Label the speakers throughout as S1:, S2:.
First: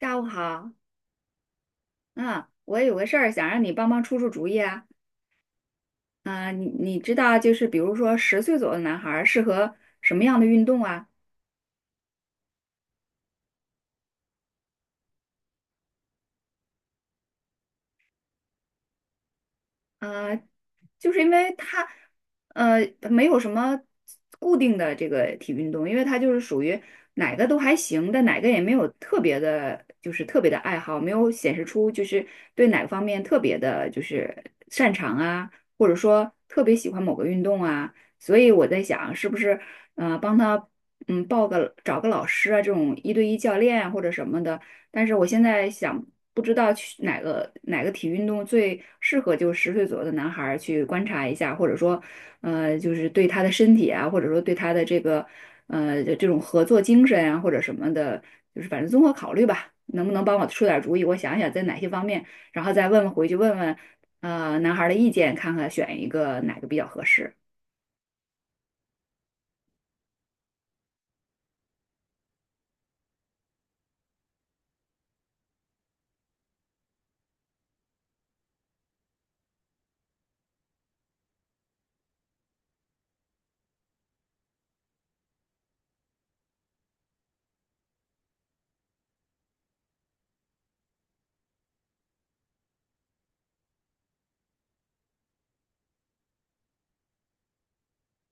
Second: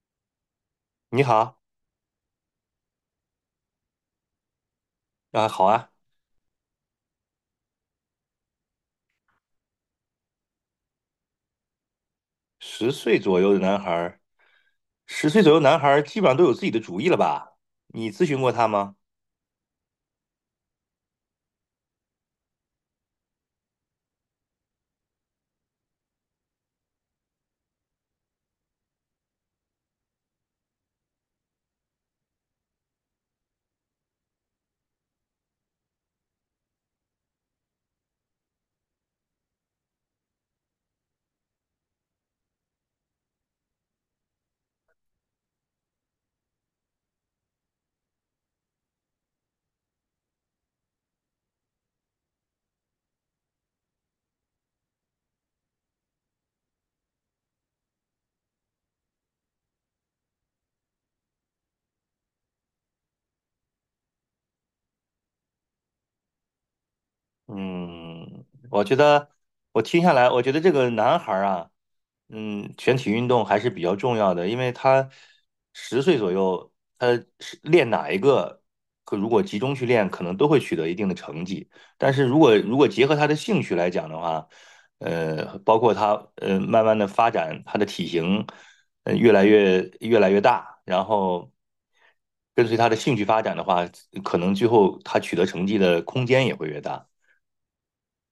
S1: 下午好，
S2: 你好。
S1: 嗯，我有个事儿想让你帮忙出出主意啊。
S2: 啊，好啊。
S1: 你知道就是比如说十岁左右的男孩儿适合什么样的运动啊？
S2: 十岁左右的男孩儿，十岁左右男孩儿基本上都有自己的主意了吧？你咨询过他吗？
S1: 呃，就是因为他，呃，没有什么固定的这个体育运动，因为他就是属于哪个都还行，但哪个也没有特别的，就是特别的爱好，没有显示出就是对哪个方面特别的，就是擅长啊，或者说特别喜欢某个运动啊，所以我在想，是不是帮他报个找个老师啊，这种一对一教练啊或者什么的。但是我现在想，不知道去哪个体育运动最适合就是十岁左右的男孩儿去观察一下，或者说，就是对他的身体啊，或者说对他的这个这种合作精神啊，或者什么的，就是反正综合考虑吧，能不能帮我出点儿主意？我想想在哪些方面，然后再问问回去问问，男孩儿的意见，看看选一个哪个比较合适。
S2: 嗯，我觉得我听下来，我觉得这个男孩儿啊。全体运动还是比较重要的，因为他十岁左右，他是练哪一个，可如果集中去练，可能都会取得一定的成绩。但是如果结合他的兴趣来讲的话，包括他慢慢的发展，他的体型越来越大，然后跟随他的兴趣发展的话，可能最后他取得成绩的空间也会越大。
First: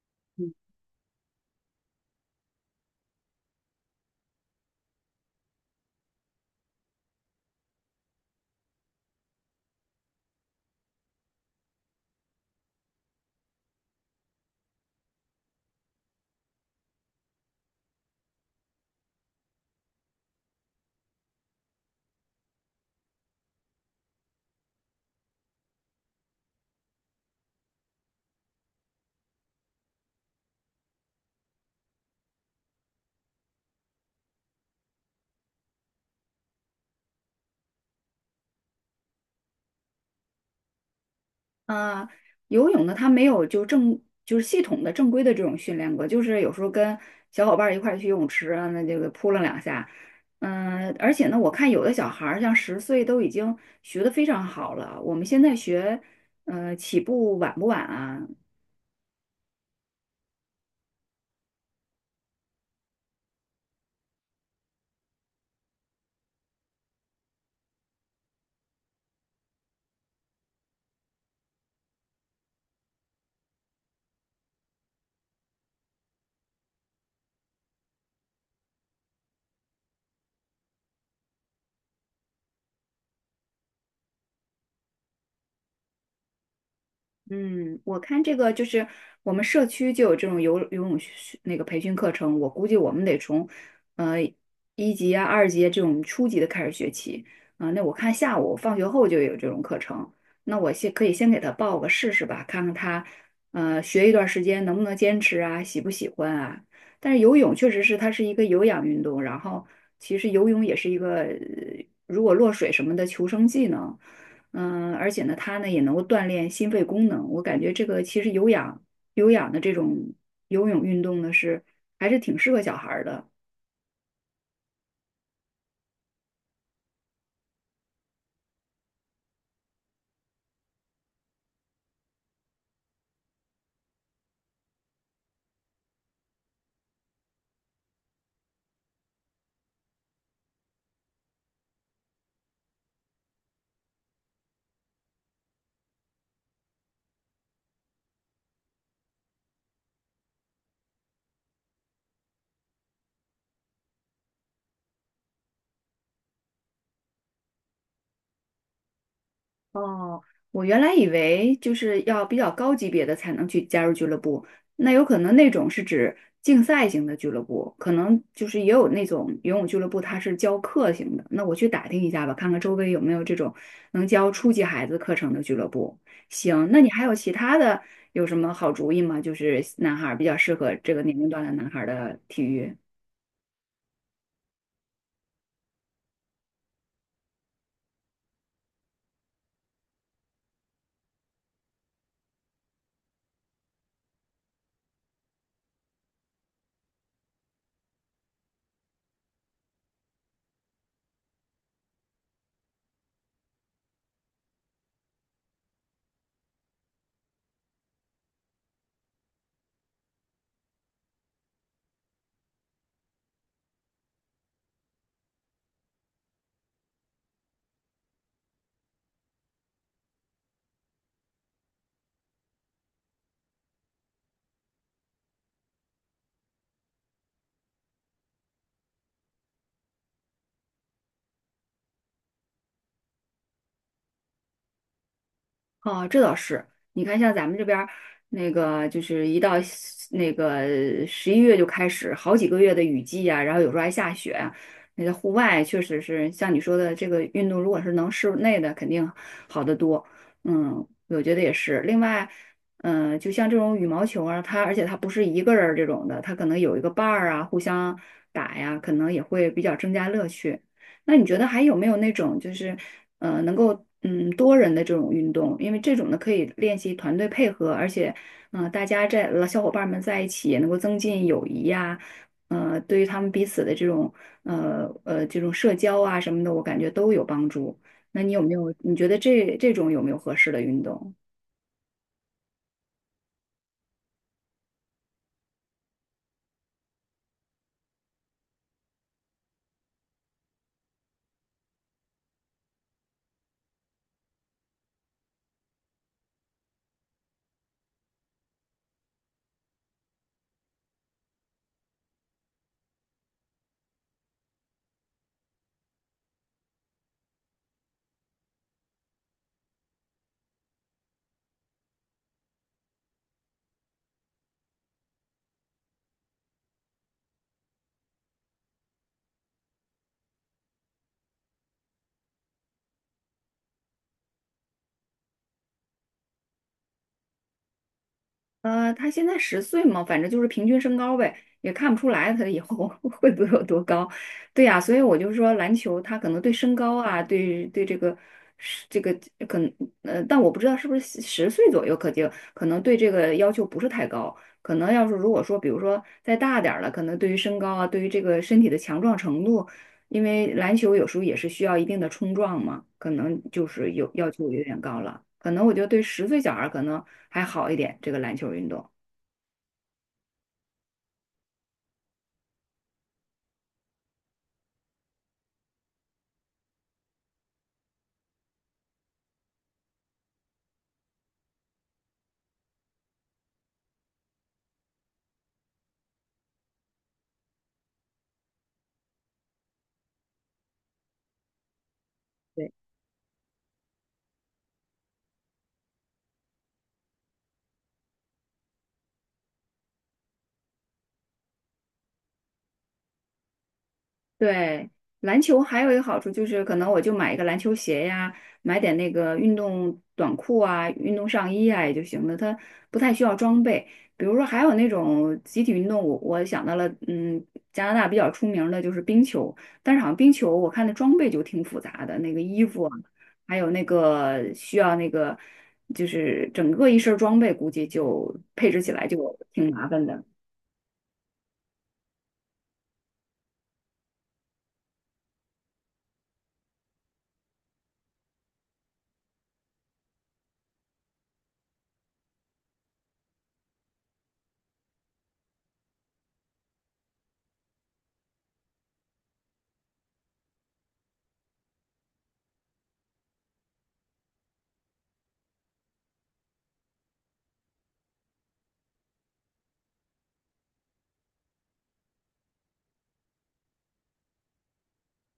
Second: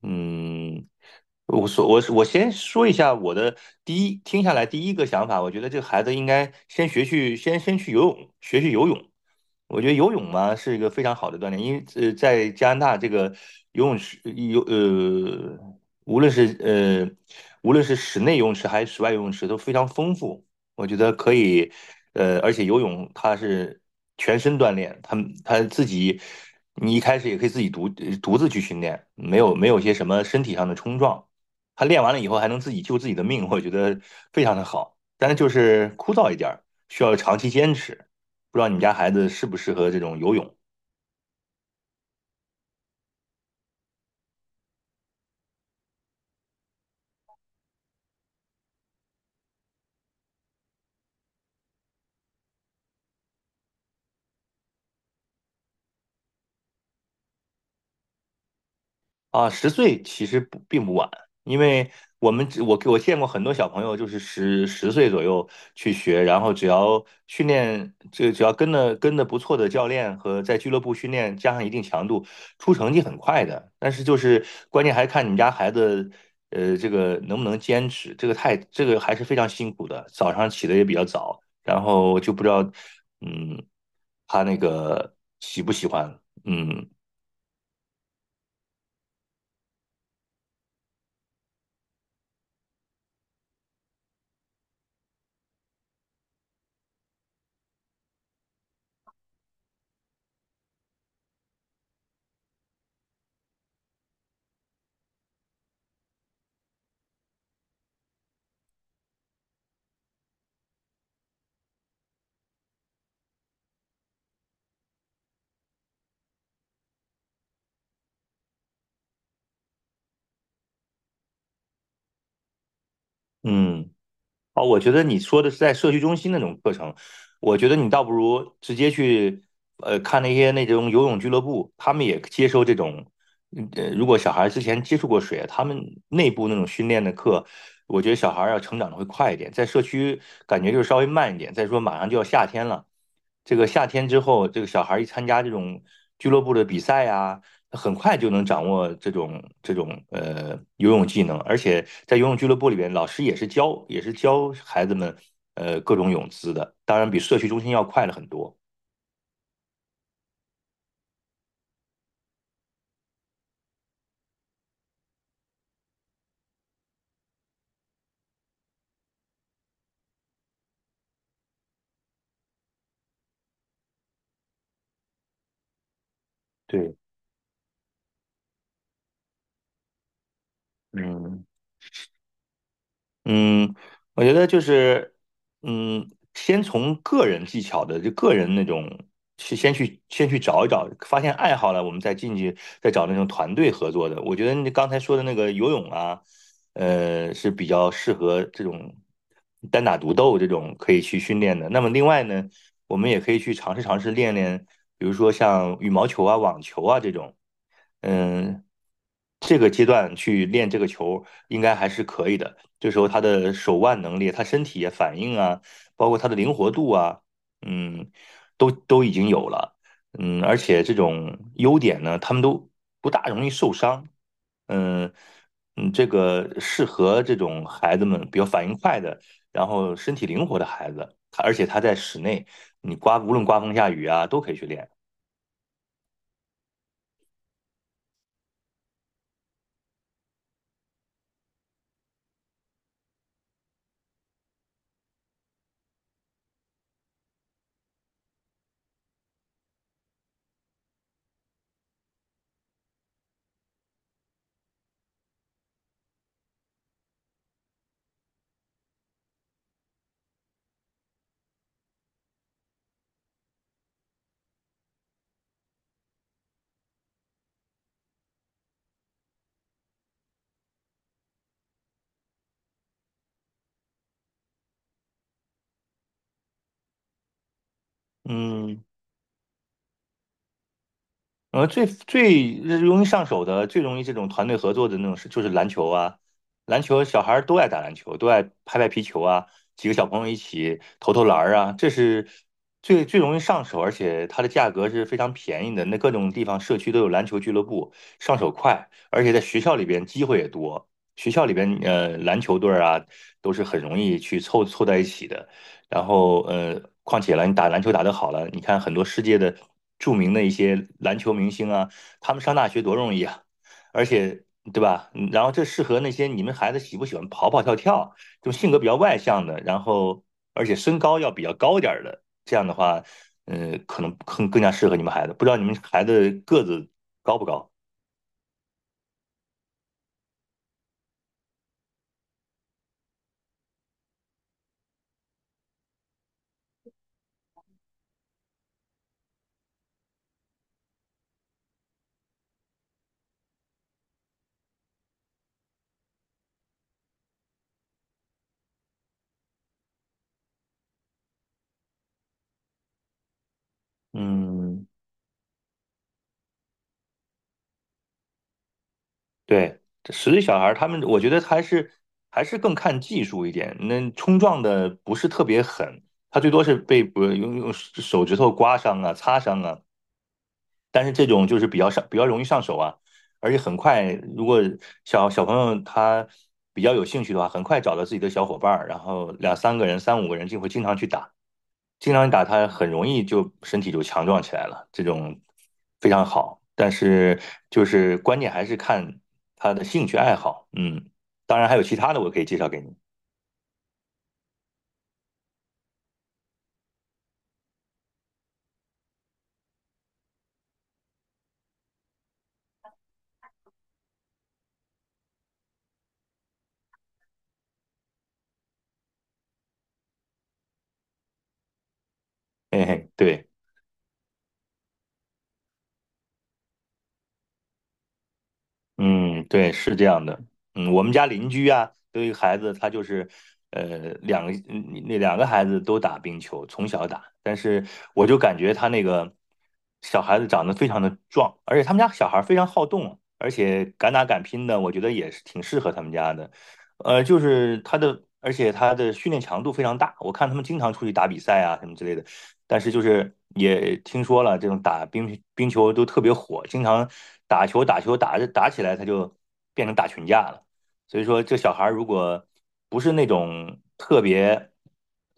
S2: 嗯，我先说一下我的第一，听下来第一个想法，我觉得这个孩子应该先去游泳，游泳。我觉得游泳嘛是一个非常好的锻炼，因为在加拿大这个游泳池无论是呃无论是室内游泳池还是室外游泳池都非常丰富。我觉得可以，而且游泳它是全身锻炼，它它自己，你一开始也可以自己独自去训练，没有些什么身体上的冲撞，他练完了以后还能自己救自己的命，我觉得非常的好。但是就是枯燥一点儿，需要长期坚持。不知道你们家孩子适不适合这种游泳？
S1: 啊，游泳呢，他没有就是系统的正规的这种训练过，就是有时候跟小伙伴儿一块儿去游泳池啊，那这个扑棱两下。嗯，而且呢，我看有的小孩儿像十岁都已经学的非常好了，我们现在学，嗯，起步晚不晚啊？
S2: 啊，十岁其实不并不晚，因为我们只我我见过很多小朋友，就是十岁左右去学，然后只要训练，这只要跟的不错的教练和在俱乐部训练，加上一定强度，出成绩很快的。但是就是关键还看你们家孩子，这个能不能坚持，这个太这个还是非常辛苦的，早上起的也比较早，然后就不知道，嗯，他那个喜不喜欢。嗯
S1: 嗯，我看这个就是我们社区就有这种游泳那个培训课程，我估计我们得从呃一级啊、二级啊这种初级的开始学起。啊、那我看下午放学后就有这种课程，那我可以先给他报个试试吧，看看他学一段时间能不能坚持啊，喜不喜欢啊。但是游泳确实是它是一个有氧运动，然后其实游泳也是一个如果落水什么的求生技能。嗯，而且呢，它呢也能够锻炼心肺功能。我感觉这个其实有氧的这种游泳运动呢，还是挺适合小孩儿的。
S2: 嗯。哦，我觉得你说的是在社区中心那种课程，我觉得你倒不如直接去，看那些那种游泳俱乐部，他们也接受这种，如果小孩之前接触过水啊，他们内部那种训练的课，我觉得小孩要成长的会快一点，在社区感觉就是稍微慢一点。再说马上就要夏天了，这个夏天之后，这个小孩一参加这种俱乐部的比赛呀。很快就能掌握这种游泳技能，而且在游泳俱乐部里边，老师也是教孩子们各种泳姿的，当然比社区中心要快了很多。
S1: 哦，我原来以为就是要比较高级别的才能去加入俱乐部，那有可能那种是指竞赛型的俱乐部，可能就是也有那种游泳俱乐部，它是教课型的。那我去打听一下吧，看看周围有没有这种能教初级孩子课程的俱乐部。行，那你
S2: 对。
S1: 还有其他的有什么好主意吗？就是男孩儿比较适合这个年龄段
S2: 嗯。
S1: 的男孩儿的体育。
S2: 嗯，我觉得就是，先从个人技巧的，就个人那种，去先去先去找一找，发现爱好了，我们再进去再找那种团队合作的。我觉得你刚才说的那个游泳啊，是比较适合这种单打独斗这种可以去训练的。那么另外呢，我们也可以去尝试尝试练练，比如说像羽毛球啊、网球啊这种。嗯，这个阶段去练这个球，应该还是可以的。这时候他的手腕能力、他身体也反应啊，包括他的灵活度啊，嗯，都已经有了。而且这种优点呢，他们都不大容易受伤。嗯嗯。这个适合这种孩子们比较反应快的，然后身体灵活的孩子。他而且他在室内，你刮无论刮风下雨啊，都可以去练。
S1: 哦，这倒是。你看，像咱们这边儿那个，就是一到西那个十一月就开始好几个月的雨季啊，然后有时候还下雪啊，那在户外确实是像你说的，这个运动如果是能室内的，肯定好得多。嗯，我觉得也是。另外，嗯、就像这种羽毛球啊，它而且它不是一个人儿这种的，它可能有一个伴儿啊，互相打呀，可能也会比较增加乐趣。那你觉得还有没有那种就是能够多人的这种运动？因为这种呢可以练习团队配合，而且大家在呃小伙伴们在一起也能够增进友谊呀、对于他们彼此的这种这种社交啊什么的，我感觉都有帮助。那你有没有？
S2: 嗯，
S1: 你觉得这种有没有合适的运动？
S2: 最最容易上手的、最容易这种团队合作的那种是，就是篮球啊。篮球小孩儿都爱打篮球，都爱拍拍皮球啊，几个小朋友一起投投篮儿啊，这是最最容易上手，而且它的价格是非常便宜的。那各种地方社区都有篮球俱乐部，上手快，而且在学校里边机会也多。学校里边篮球队儿啊，都是很容易去凑凑在一起的。然后况且了，你打篮球打得好了，你看很多世界的著名的一些篮球明星啊，他们上大学多容易啊，而且对吧？嗯然后这适合那些你们孩子喜不喜欢跑跑跳跳，就性格比较外向的，然后而且身高要比较高点儿的，这样的话，可能更加适合你们孩子。不知道你们孩子个子高不高？
S1: 呃，他现在十岁嘛，反正就是平均身高呗，也看不出来他以后 会不会有多高。对呀，所以我就说篮球，他可能对身高啊，对这个是这个可能，但我不知道是不是十岁左右，可能对这个要求不是太高。可能要是如果说，比如说再大点儿了，可能对于身高啊，对于这个身体的强壮程度，因为篮球有时候也是需要一定的冲撞嘛，可能就是有要求有点
S2: 嗯。
S1: 高了。可能我觉得对十岁小孩儿可能还好一点，这个篮球运动。
S2: 对，这实力小孩儿他们，我觉得还是更看技术一点。那冲撞的不是特别狠，他最多是被不用手指头刮伤啊、擦伤啊。但是这种就是比较容易上手啊，而且很快，如果小朋友他比较有兴趣的话，很快找到自己的小伙伴儿，然后两三个人、三五个人就会经常去打。经常打他，
S1: 对，
S2: 很容易就身体就强壮起来了，这种非常好。但是就是关键还是看他的兴趣爱好。嗯，当然还有其他的我可以介绍给你。
S1: 对，篮球还有一个好处就是，可能我就买一个篮球鞋呀，买点那个运动短裤啊、运动上衣啊也就行了，它不太需要装备。比如说，还有那种集体运动，我想到了，嗯，加拿大比较出名的就是冰球，但是好像冰球我看的装备就挺复杂的，那个衣服
S2: 嘿
S1: 啊，
S2: 嘿，对。
S1: 还有那个需要那个，就是整个一身儿装备，估计就配置起来就
S2: 嗯，
S1: 挺
S2: 对，
S1: 麻
S2: 是
S1: 烦
S2: 这
S1: 的。
S2: 样的。我们家邻居啊，都有一个孩子，他就是，呃，两个嗯那两个孩子都打冰球，从小打。但是我就感觉他那个小孩子长得非常的壮，而且他们家小孩非常好动，而且敢打敢拼的，我觉得也是挺适合他们家的。就是他的，而且他的训练强度非常大，我看他们经常出去打比赛啊什么之类的。但是就是也听说了，这种打冰球都特别火，经常打球打着打起来，他就变成打群架了。所以说，这小孩儿如果不是那种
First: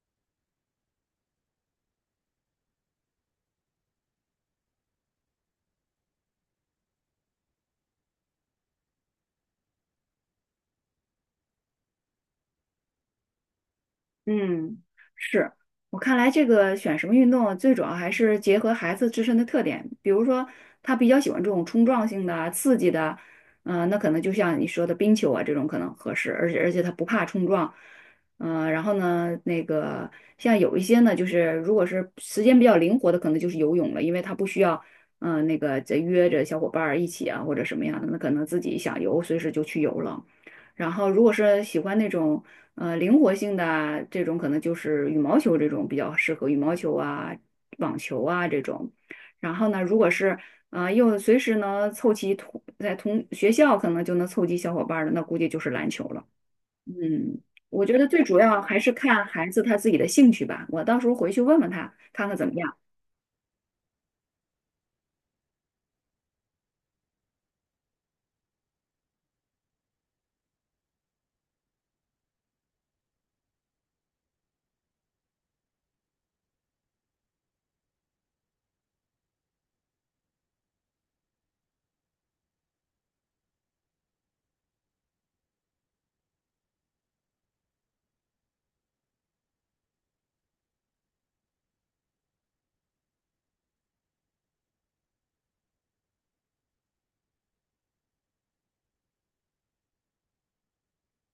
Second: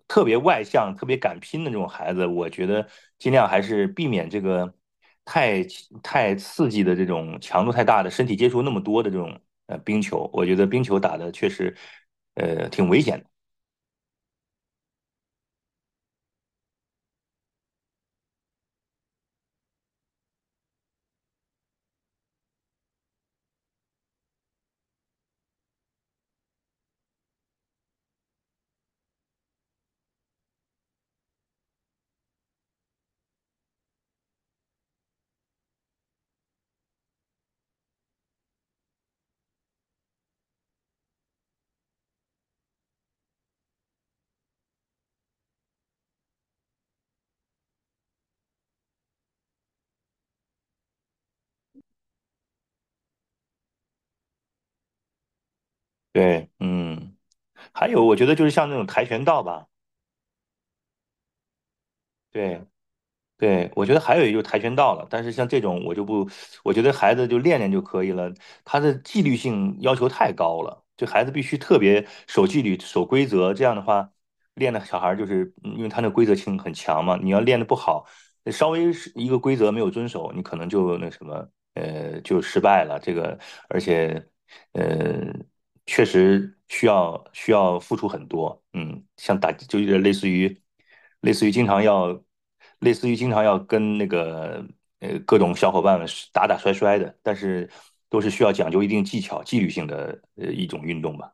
S2: 特别外向、特别敢拼的这种孩子，我觉得尽量还是避免这个太太刺激的这种强度太大的身体接触那么多的这种冰球。我觉得冰球打的确实挺危险的。
S1: 嗯，是，我看来，这个选什么运动，最主要还是结合孩子自身的特点。比如说，他比较喜欢这种冲撞性的、刺激的，嗯、那可能就像你说的冰球啊，这种可能合适，而且他不怕冲撞。嗯、然后呢，那个像有一些呢，就是如果是时间比较灵活的，可能就是游泳了，因为他不需要，嗯、那个再约着小伙伴儿一起啊，或者什么样的，那可能自己想游，随时就去游了。然后如果是喜欢那种，灵活性的啊这种可能就是羽毛球这种比较适合，羽毛球啊、网球啊这种。然后呢，如果是又随时能凑齐在同学校可能就能凑齐小伙伴儿的，那估计就是篮球了。
S2: 对。嗯，
S1: 嗯，我
S2: 还
S1: 觉
S2: 有
S1: 得
S2: 我
S1: 最
S2: 觉得
S1: 主
S2: 就是
S1: 要
S2: 像那
S1: 还
S2: 种
S1: 是
S2: 跆
S1: 看
S2: 拳道
S1: 孩子
S2: 吧。
S1: 他自己的兴趣吧。我到时候回去问问他，看看怎么
S2: 对
S1: 样。
S2: 对，我觉得还有一个就是跆拳道了，但是像这种我就不，我觉得孩子就练练就可以了，他的纪律性要求太高了，就孩子必须特别守纪律、守规则，这样的话，练的小孩儿就是，因为他那规则性很强嘛，你要练的不好，稍微是一个规则没有遵守，你可能就那什么，就失败了。这个，而且，呃，确实需要付出很多。嗯，像打就有点类似于经常要，类似于经常要跟那个各种小伙伴们是打打摔摔的，但是都是需要讲究一定技巧、纪律性的一种运动吧。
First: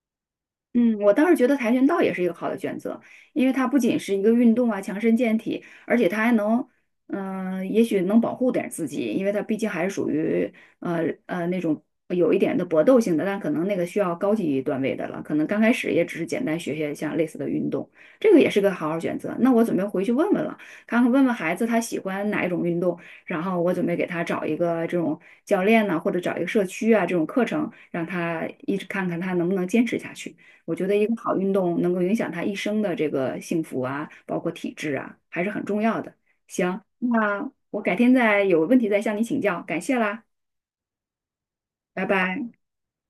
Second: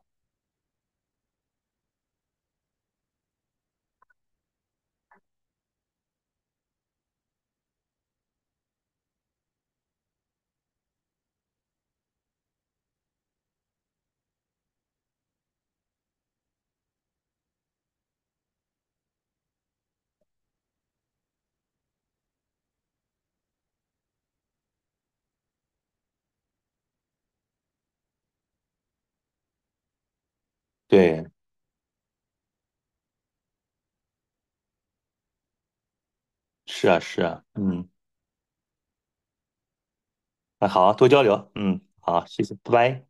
S1: 嗯，我倒是觉得跆拳道也是一个好的选择，因为它不仅是一个运动啊，强身健体，而且它还能，嗯、也许能保护点儿自己，因为它毕竟还是属于那种有一点的搏斗性的，但可能那个需要高级段位的了，可能刚开始也只是简单学学像类似的运动，这个也是个好选择。那我准备回去问问了，看看问问孩子他喜欢哪一种运动，然后我准备给他找一个这种教练呢，或者找一个社区啊这种课程，让他一直看看他能不能坚持下去。我觉得一个
S2: 对，
S1: 好运动能够影响他一生的这个幸福啊，包括体质啊，还是很重要的。行，
S2: 是啊，是啊，
S1: 那我
S2: 嗯，
S1: 改天再有问题再向你请教，感谢啦，
S2: 那好，多交流，嗯，
S1: 拜
S2: 好，谢
S1: 拜。
S2: 谢，拜拜。